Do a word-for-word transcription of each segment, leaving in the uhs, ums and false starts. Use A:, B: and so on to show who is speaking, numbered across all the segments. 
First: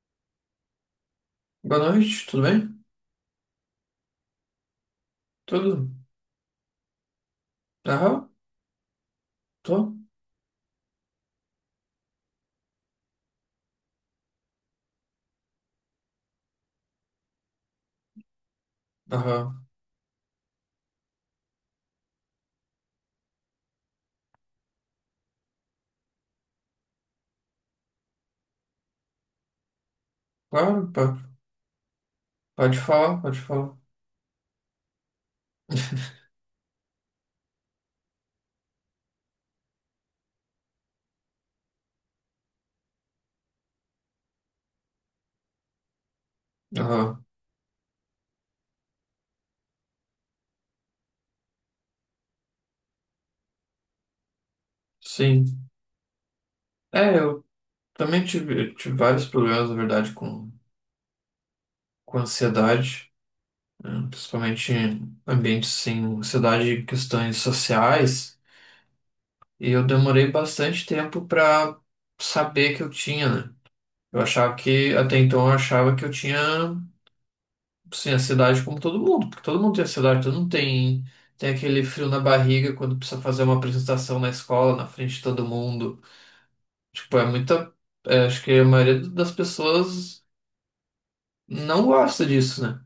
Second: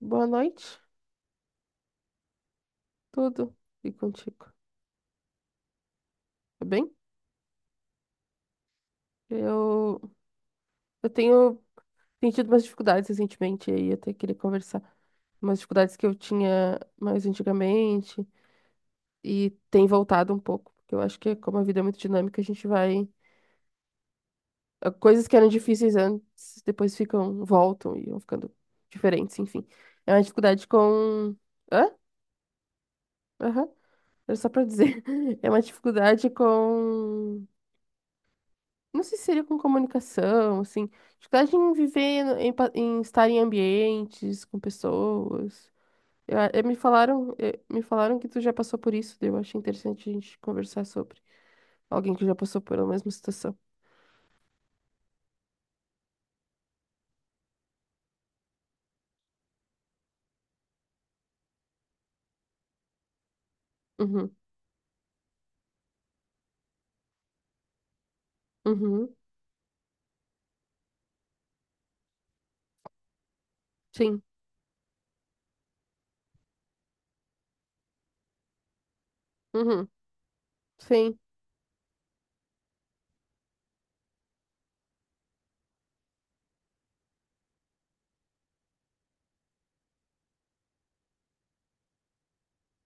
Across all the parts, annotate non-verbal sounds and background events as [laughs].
A: Boa noite,
B: Boa noite, tudo bem?
A: tudo e contigo,
B: Tudo?
A: tá bem?
B: Aham, tô.
A: Eu, eu tenho sentido umas dificuldades recentemente, e aí eu até queria conversar. Umas dificuldades que eu tinha mais antigamente e
B: Aham,
A: tem voltado um pouco, porque eu acho que é como a vida é muito dinâmica, a gente vai... ah, Coisas que eram difíceis antes, depois ficam, voltam e vão ficando diferentes, enfim. É uma dificuldade
B: claro, pode,
A: com... Hã?
B: pode falar, pode
A: Aham.
B: falar.
A: Era só pra dizer. [laughs] É uma
B: [laughs]
A: dificuldade com... Não sei se seria com comunicação, assim. Dificuldade em viver, no- em, pa- em estar em ambientes, com pessoas. Eu, eu- me
B: Aham,
A: falaram, eh, me falaram que tu já passou por isso, daí eu achei interessante a gente conversar sobre alguém que já passou pela mesma situação.
B: sim. É, eu também tive, tive vários problemas, na verdade, com, com ansiedade, né?
A: Uhum,
B: Principalmente em ambientes sem ansiedade e questões sociais.
A: uhum,
B: E eu demorei bastante tempo para saber que eu tinha, né? Eu
A: sim,
B: achava que, até então, eu achava que eu tinha. Sim, a cidade como todo mundo, porque todo mundo tem a
A: uhum,
B: cidade, todo mundo tem,
A: sim.
B: tem aquele frio na barriga quando precisa fazer uma apresentação na escola, na frente de todo mundo. Tipo, é muita. É, acho que a maioria das pessoas não gosta disso, né?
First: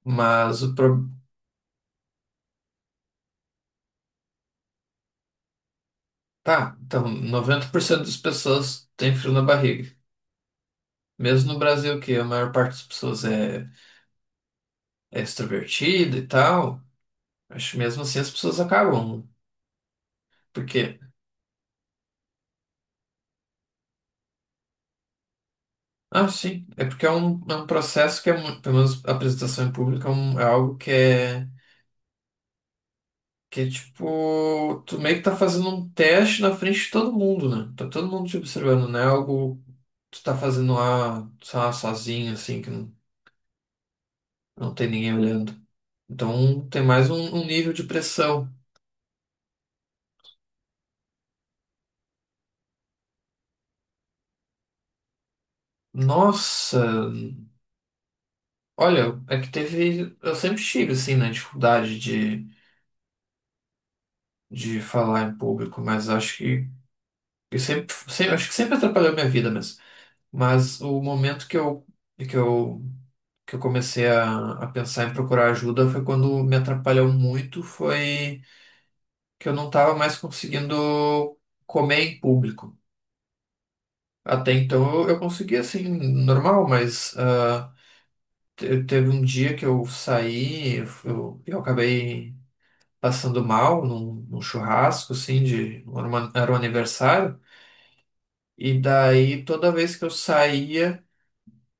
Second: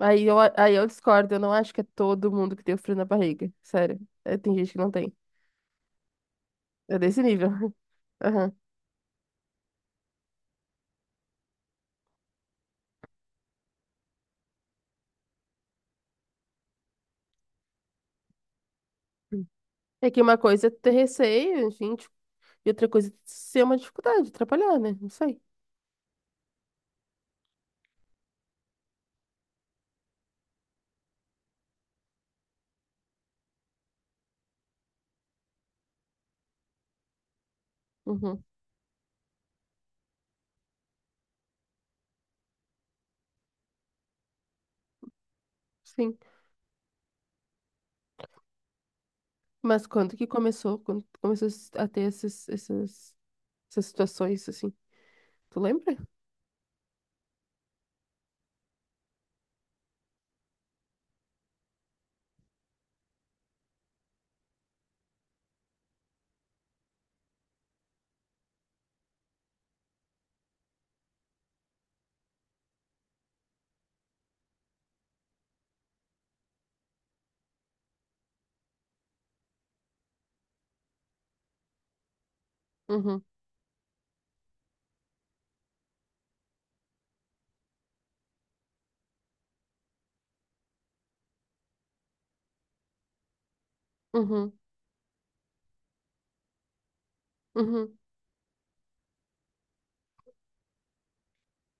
A: Aí eu,
B: Mas
A: aí
B: o
A: eu
B: pro...
A: discordo, eu não acho que é todo mundo que tem o frio na barriga, sério. Eh, Tem gente que não tem.
B: Tá,
A: É
B: então
A: desse nível.
B: noventa
A: [laughs]
B: por cento das
A: Aham.
B: pessoas tem frio na barriga. Mesmo no Brasil, que a maior parte das pessoas é, é extrovertida e tal, acho que mesmo assim as pessoas acabam.
A: É que uma coisa é ter
B: Porque
A: receio, gente, e outra coisa é ser uma dificuldade, atrapalhar, né? Não sei.
B: Ah, sim. É porque é um, é um processo que é, mu- pelo menos a apresentação em público, é, um- é algo que é, que é tipo, tu meio que tá fazendo um teste na frente de todo mundo, né? Tá todo mundo te
A: Uhum,
B: observando, né? Algo que tu tá fazendo lá, sei lá, sozinho, assim, que não, não tem ninguém olhando.
A: sim.
B: Então tem mais um, um nível de pressão.
A: Mas quando que começou? Quando tu começou a ter esses, essas essas situações, assim? Tu lembra?
B: Nossa, olha, é que teve. Eu sempre tive, assim, né, dificuldade de, de falar em público, mas acho que, que sempre, sempre, acho que sempre atrapalhou minha vida mesmo. Mas o momento que eu, que eu, que eu comecei a, a pensar em procurar ajuda foi quando me atrapalhou muito, foi que eu não estava mais conseguindo comer em público.
A: Uhum,
B: Até então eu, eu conseguia assim, normal, mas ah, te- teve um dia que eu saí, eu, eu eu acabei passando mal num, num
A: uhum,
B: churrasco, assim, de, era uma- era um aniversário,
A: uhum,
B: e daí toda vez que eu saía,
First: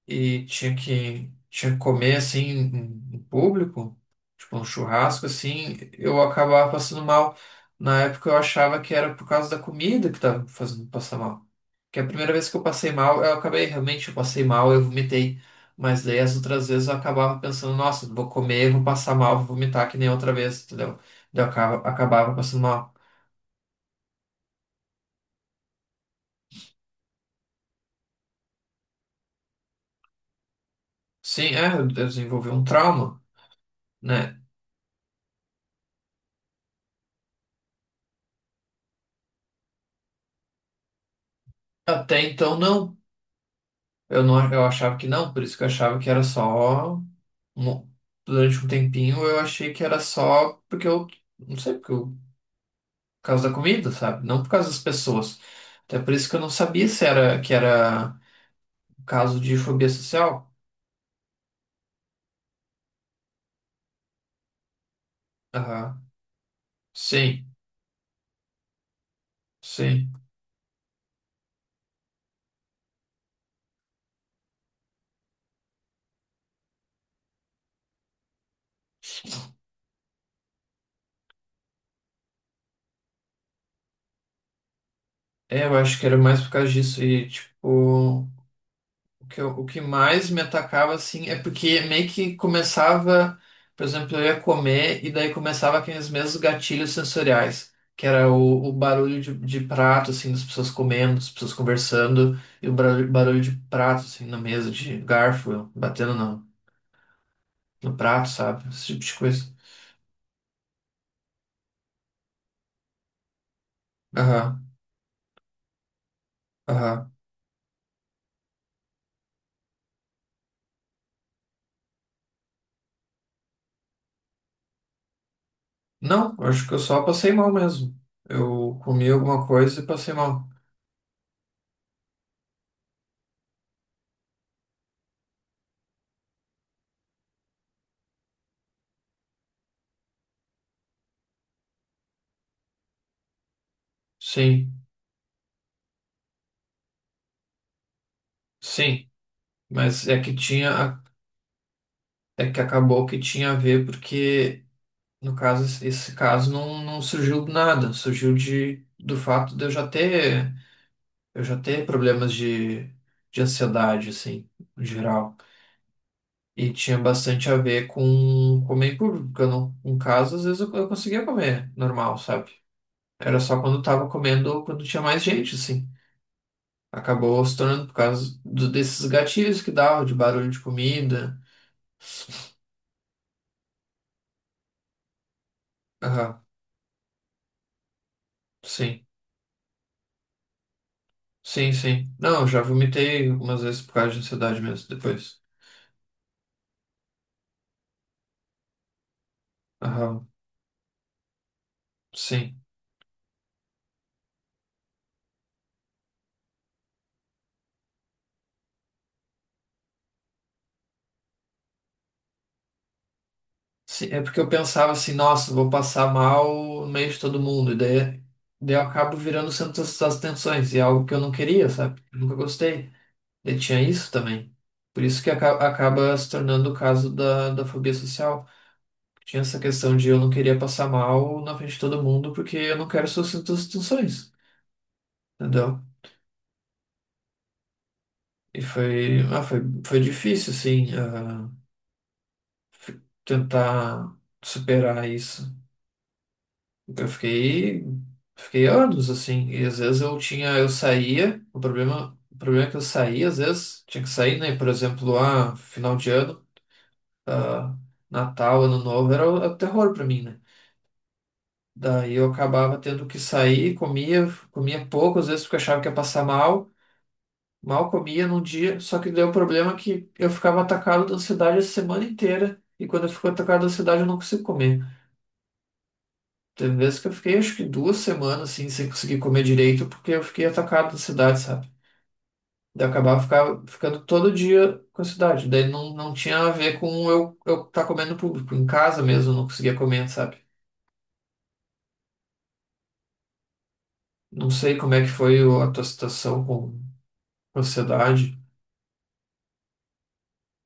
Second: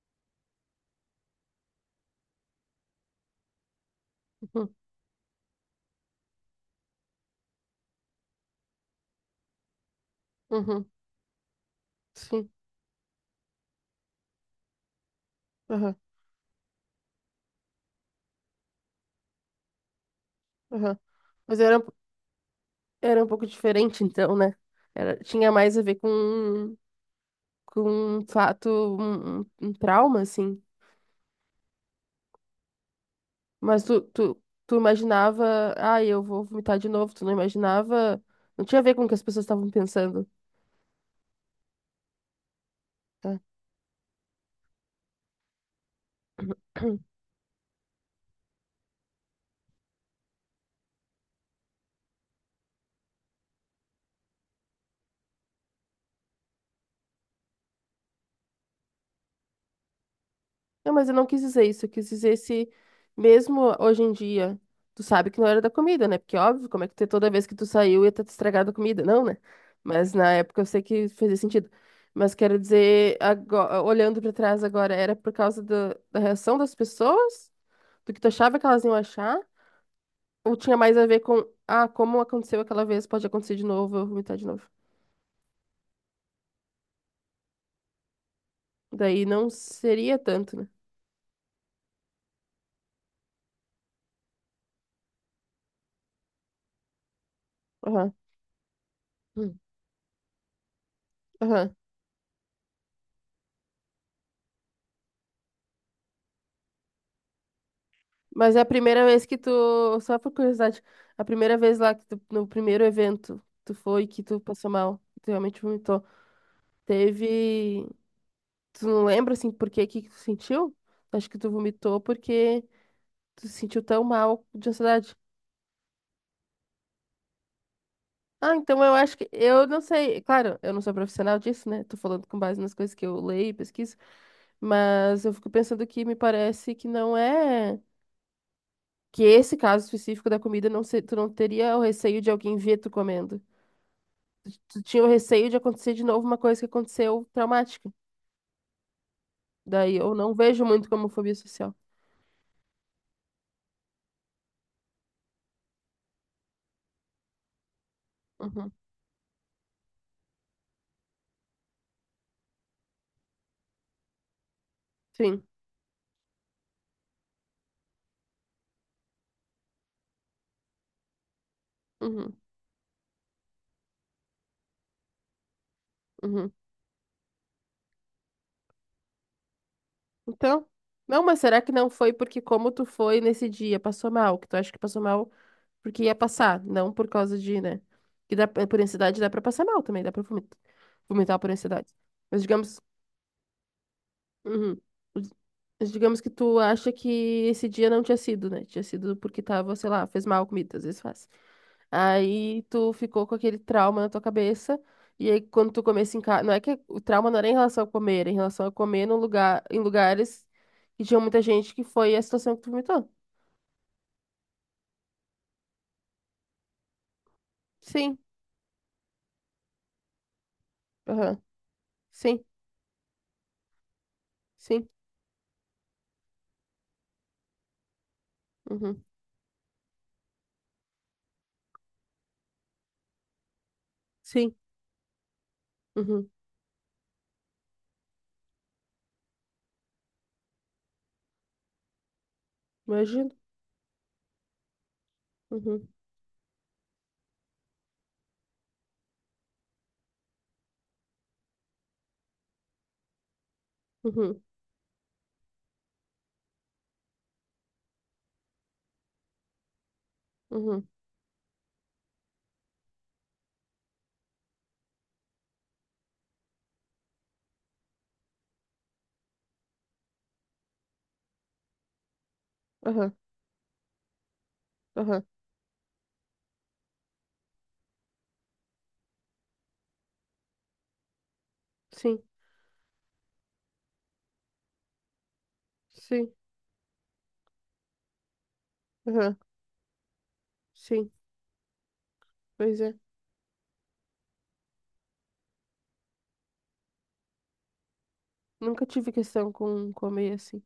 B: e tinha que, tinha que comer assim em, em público, tipo um
A: uhum,
B: churrasco assim, eu acabava passando mal. Na época eu achava que era por causa da comida que estava
A: uhum,
B: fazendo passar mal. Que a primeira vez
A: sim.
B: que eu passei mal, eu acabei realmente, eu passei mal, eu vomitei.
A: Aham,
B: Mas daí as outras vezes eu acabava pensando, nossa, vou comer, vou passar mal, vou vomitar que nem outra vez,
A: aham.
B: entendeu? Daí eu
A: Mas era, um-
B: acaba- acabava passando mal.
A: era um pouco diferente, então, né? Era, tinha mais a ver com, com um fato, um, um- um trauma, assim.
B: Sim, é, eu desenvolvi um trauma,
A: Mas tu, tu,
B: né?
A: tu imaginava, ah, eu vou vomitar de novo. Tu não imaginava. Não tinha a ver com o que as pessoas estavam pensando.
B: Até então não. Eu não, eu achava que não, por isso que eu achava que era
A: Tá.
B: só, mo- durante um tempinho eu achei que era só porque eu, não sei, porque eu, por causa da comida, sabe? Não por causa das pessoas. Até por isso que eu não sabia se era, que era um caso de fobia social.
A: Não, mas eu não quis dizer isso. Eu quis dizer se, mesmo hoje em dia, tu sabe que não era da
B: Aham.
A: comida, né? Porque, óbvio, como é que tu- toda
B: Sim,
A: vez que tu saiu ia estar estragado a comida? Não, né?
B: sim.
A: Mas na época eu sei que fazia sentido. Mas quero dizer, agora, olhando pra trás agora, era por causa da da reação das pessoas? Do que tu achava que elas iam achar? Ou tinha mais a ver com, ah, como aconteceu aquela vez, pode acontecer de novo, eu vou vomitar de novo.
B: É, eu acho que era mais por causa disso e, tipo.
A: Daí
B: O que,
A: não
B: eu- o que
A: seria
B: mais me
A: tanto, né?
B: atacava, assim, é porque meio que começava, por exemplo, eu ia comer e daí começava aqueles mesmos gatilhos sensoriais, que
A: Aham.
B: era o, o barulho de,
A: Hum.
B: de prato, assim, das pessoas comendo, das pessoas
A: Aham.
B: conversando, e o barulho, barulho de prato, assim, na mesa, de garfo, batendo no, no prato,
A: Mas é a
B: sabe? Esse tipo
A: primeira
B: de
A: vez que tu,
B: coisa.
A: só por curiosidade, a primeira vez lá que tu, no primeiro evento tu foi que tu
B: Aham,
A: passou mal, que tu realmente vomitou.
B: aham.
A: Teve, tu não lembra assim por que que tu sentiu? Acho que tu vomitou porque tu se sentiu tão mal de ansiedade.
B: Não, eu acho que eu só passei mal mesmo.
A: Ah,
B: Eu
A: então eu
B: comi
A: acho que
B: alguma
A: eu não
B: coisa e passei
A: sei,
B: mal.
A: claro, eu não sou profissional disso, né? Tô falando com base nas coisas que eu leio e pesquiso, mas eu fico pensando que me parece que não é que esse caso específico da comida não se, tu não teria o receio de alguém ver tu comendo. Tu
B: Sim,
A: tinha o receio de acontecer de novo uma coisa que aconteceu traumática.
B: sim.
A: Daí
B: Mas
A: eu
B: é que
A: não vejo muito
B: tinha.
A: como fobia social.
B: É que acabou que tinha a ver porque, no caso, esse esse caso não, não surgiu do nada, surgiu
A: Uhum.
B: de, do fato de eu já ter, eu já ter problemas de, de ansiedade, assim, em geral.
A: Sim.
B: E tinha bastante a ver com comer em público, porque eu não, em casa, às vezes eu, eu conseguia comer normal,
A: Uhum.
B: sabe? Era só quando eu tava comendo ou quando tinha mais gente, assim.
A: Uhum.
B: Acabou se tornando por causa do, desses gatilhos que dava, de barulho de
A: Então, não,
B: comida.
A: mas será que não foi porque como tu foi nesse dia, passou mal, que tu acha que passou mal porque ia
B: Aham,
A: passar, não por causa de, né? Que dá, por
B: sim.
A: ansiedade dá pra passar mal também, dá pra vomitar, vomitar por
B: Sim,
A: ansiedade.
B: sim. Não,
A: Mas
B: eu já
A: digamos.
B: vomitei algumas vezes por causa de ansiedade
A: Uhum.
B: mesmo, depois.
A: Mas digamos que tu acha que esse dia não tinha sido, né? Tinha sido porque tava, sei lá, fez
B: Aham,
A: mal a comida, às vezes faz.
B: sim.
A: Aí tu ficou com aquele trauma na tua cabeça. E aí quando tu comesse em casa, não é que o trauma não era em relação a comer, era em relação a comer num lugar, em lugares que tinha muita gente que foi a situação que tu vomitou.
B: Sim, é porque eu pensava assim, nossa, vou passar mal no meio de todo mundo, e
A: Sim.
B: daí, daí eu acabo virando o centro das das atenções, e é algo que eu não
A: Aham.
B: queria, sabe? Eu nunca
A: Sim.
B: gostei. E tinha isso também.
A: Sim.
B: Por isso que aca- acaba se tornando o caso da, da fobia social.
A: Uhum.
B: Tinha essa questão de eu não queria passar mal na frente de todo mundo, porque eu não quero ser o centro das atenções,
A: Sim.
B: entendeu?
A: Uhum.
B: E foi, ah, foi, foi difícil, assim. ah, f-
A: Imagino.
B: tentar superar isso.
A: Uhum.
B: Eu fiquei, fiquei anos assim, e às vezes eu tinha, eu saía, o problema, o problema, é que eu saía, às vezes tinha que sair,
A: Uhum.
B: né? Por exemplo, ah, final de ano, ah, Natal, Ano Novo, era o, era o terror pra mim, né?
A: Uhum.
B: Daí eu acabava tendo que sair, comia, comia pouco, às vezes porque eu achava que ia passar mal, mal comia num dia, só que deu o problema é que eu ficava atacado da ansiedade a semana inteira, e quando eu
A: Aham.
B: fico atacado da ansiedade eu não consigo comer.
A: Aham.
B: Teve vezes que eu fiquei acho que duas semanas assim, sem conseguir comer direito, porque eu fiquei atacado da cidade, sabe?
A: Sim.
B: Daí eu acabava ficar, ficando todo dia com a cidade. Daí não, não
A: Sim.
B: tinha a ver com eu eu tá comendo público. Em casa mesmo eu
A: Aham.
B: não conseguia comer, sabe?
A: Sim. Pois é.
B: Não sei como é que foi o- a tua situação com com a ansiedade.
A: Nunca tive questão com comer assim.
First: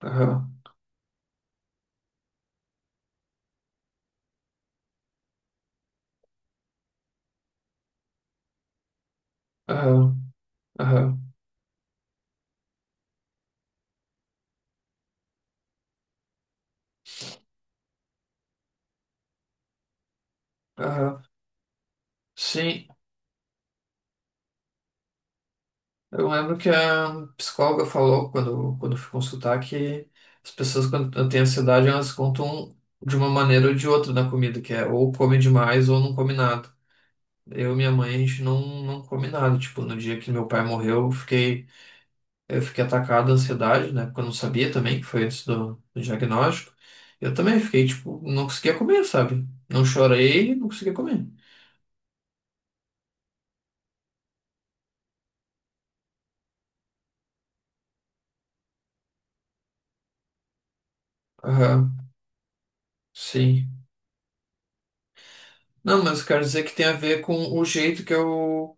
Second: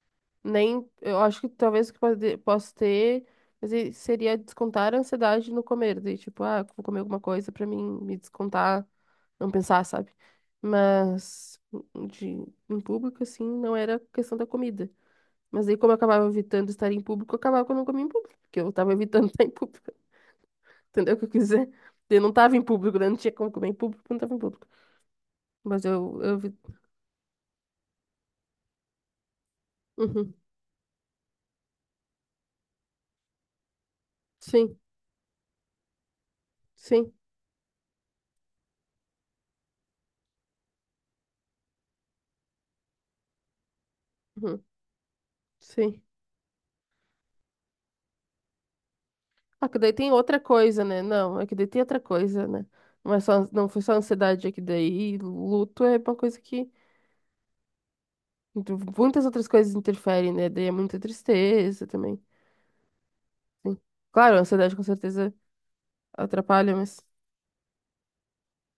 B: Aham,
A: Nem, eu acho que talvez o que pode- posso ter, mas aí seria descontar a ansiedade no comer. Daí, tipo, ah, vou comer alguma coisa pra mim me descontar, não pensar, sabe?
B: aham, aham,
A: Mas hum, de, em público, assim, não era questão da comida. Mas aí, como eu acabava evitando estar em público, eu acabava que eu não comia em público, porque eu tava evitando [laughs] estar em público. Entendeu o
B: aham.
A: que eu quis dizer? Eu não tava em
B: Sim,
A: público, né? Não tinha como comer em público, porque eu não tava em público. Mas eu,
B: eu
A: eu vi.
B: lembro que a psicóloga falou quando, quando eu fui consultar que
A: Uhum.
B: as pessoas quando têm ansiedade elas contam de uma maneira ou de outra na comida, que
A: Sim,
B: é ou come demais ou não come nada.
A: sim.
B: Eu e minha mãe, a gente não, não come nada. Tipo, no dia que meu pai morreu, eu fiquei, eu fiquei atacado da ansiedade, né? Porque eu não
A: Uhum.
B: sabia também, que foi antes do, do
A: Sim.
B: diagnóstico. Eu também fiquei, tipo, não conseguia comer, sabe?
A: Ah, que
B: Não
A: daí tem outra
B: chorei, não
A: coisa,
B: conseguia
A: né?
B: comer.
A: Não, é que daí tem outra coisa, né? Não é só, não foi só ansiedade, é que daí luto é uma coisa que muitas outras coisas interferem, né? Daí é muita tristeza
B: Aham,
A: também.
B: sim.
A: Sim. Claro, a ansiedade com certeza
B: Não, mas eu quero dizer
A: atrapalha,
B: que tem a
A: mas
B: ver com o jeito que eu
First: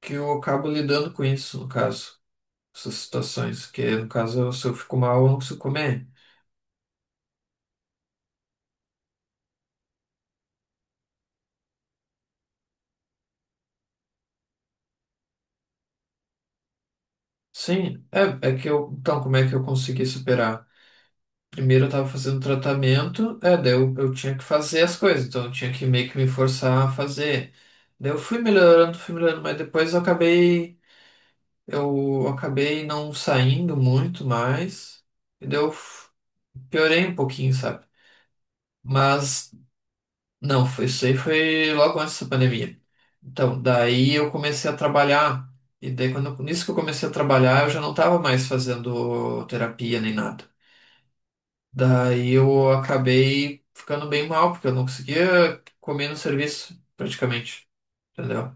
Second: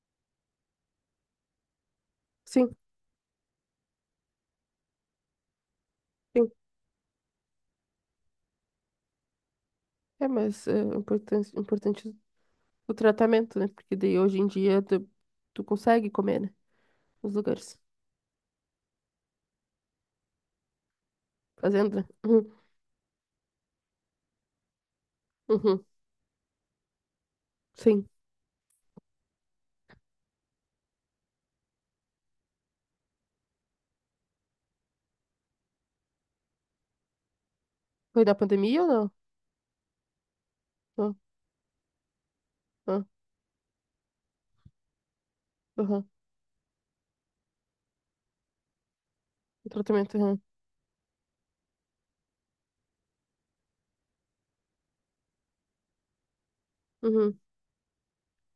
B: que eu acabo lidando com isso, no caso,
A: sim,
B: essas situações, que no caso, se eu fico mal, eu não consigo comer.
A: sim. É, mas é importante, importante o tratamento, né? Porque daí hoje em dia tu, tu consegue comer, né? Nos lugares.
B: Sim, é, é que eu. Então, como é que eu consegui superar? Primeiro eu
A: Fazenda.
B: tava fazendo
A: Uhum,
B: tratamento, é, daí eu, eu tinha que fazer as coisas, então eu tinha
A: uhum,
B: que meio que me forçar a fazer.
A: sim.
B: Daí eu fui melhorando, fui melhorando, mas depois eu acabei. Eu acabei não saindo muito mais, e daí eu f- piorei um pouquinho, sabe?
A: Foi da pandemia ou não?
B: Mas. Não, foi isso
A: Não,
B: aí, foi logo antes da pandemia.
A: não.
B: Então, daí eu comecei a trabalhar, e
A: Uhum.
B: daí quando, nisso que eu comecei a trabalhar, eu já não estava mais fazendo
A: O
B: terapia nem
A: tratamento, uhum.
B: nada. Daí eu acabei ficando bem mal, porque eu não conseguia comer no serviço,
A: Uhum,
B: praticamente, entendeu?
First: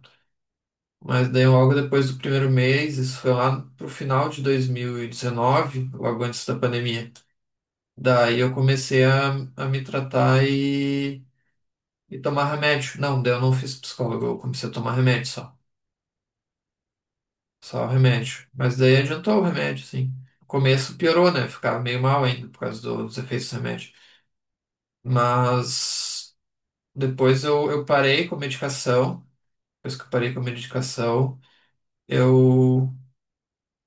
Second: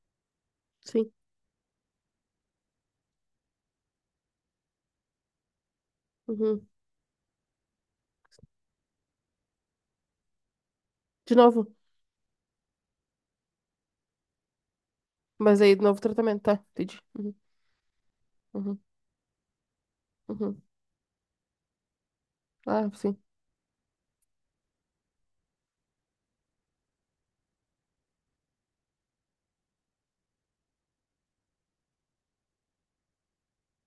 A: sim.
B: Mas daí logo depois do primeiro mês, isso foi lá pro final de dois mil e dezenove, logo antes da
A: Uhum.
B: pandemia. Daí eu comecei a, a me tratar
A: De novo.
B: e tomar remédio. Não, daí eu não fiz psicólogo, eu comecei a tomar remédio só.
A: Mas aí, de novo tratamento, tá? Entendi. Uhum,
B: Só o remédio. Mas
A: uhum,
B: daí adiantou o remédio, sim. No
A: uhum.
B: começo piorou, né? Ficava meio mal ainda por causa
A: Ah,
B: do- dos
A: sim.
B: efeitos do remédio. Mas depois eu, eu parei com a medicação. Depois que eu parei com a medicação, eu,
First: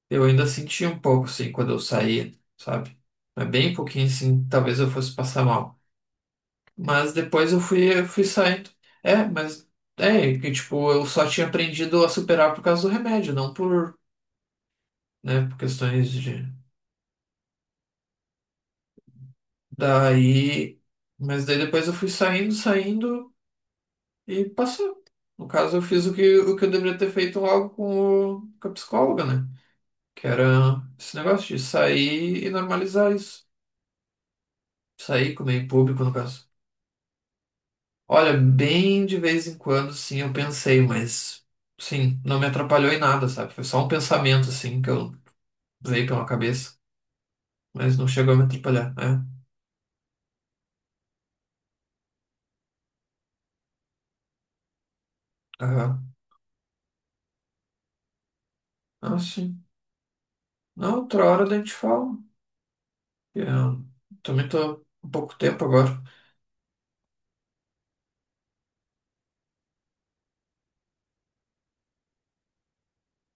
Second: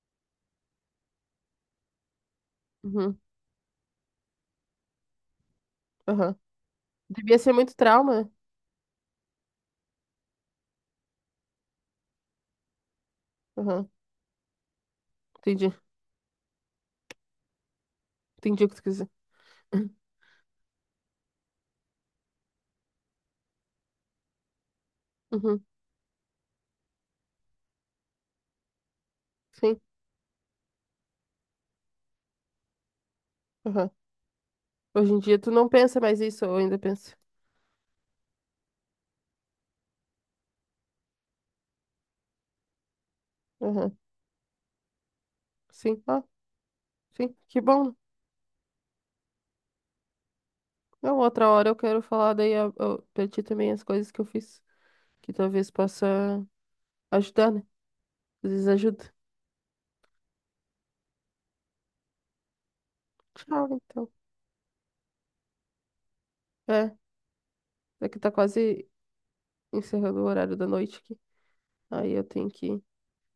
B: eu ainda sentia um pouco, assim, quando eu saía, sabe?
A: Uhum,
B: Mas bem pouquinho, assim, talvez eu fosse passar mal.
A: aham.
B: Mas
A: Devia
B: depois
A: ser
B: eu
A: muito
B: fui, eu
A: trauma.
B: fui
A: né?
B: saindo. É, mas é que tipo, eu só tinha aprendido a superar por causa do remédio, não
A: Aham,
B: por, né, por
A: entendi.
B: questões de.
A: Entendi o que tu quis dizer. Uhum,
B: Daí, mas daí depois eu fui saindo, saindo e passou. No
A: uhum,
B: caso, eu fiz o que, o que, eu deveria ter feito logo com, o, com a psicóloga, né?
A: sim.
B: Que era esse negócio de sair e normalizar isso.
A: Aham. Hoje em
B: Sair,
A: dia tu
B: comer em
A: não pensa
B: público, no
A: mais isso,
B: caso.
A: ou ainda pensa?
B: Olha, bem de vez em quando, sim, eu pensei, mas sim, não me atrapalhou em nada, sabe? Foi só um
A: Aham,
B: pensamento, assim, que eu
A: sim.
B: veio
A: Ah,
B: pela cabeça,
A: sim. Que bom.
B: mas não chegou a me atrapalhar, né?
A: Não, outra hora eu quero falar daí a, a, pra ti também as coisas que eu fiz. Que talvez
B: Aham.
A: possa ajudar, né? Às vezes ajuda.
B: Ah, sim. Na outra hora daí a gente fala.
A: Tchau,
B: Eu
A: então.
B: também tô um pouco tempo agora.
A: É, é que tá quase encerrando o horário da noite aqui. Aí eu tenho que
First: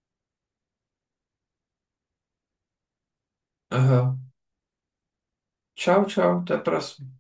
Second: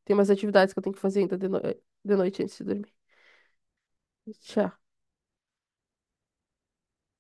A: tem umas atividades que eu tenho que fazer ainda de, no- eh, de noite antes de dormir.
B: Aham.
A: Tchau.
B: Tchau, tchau, até a próxima.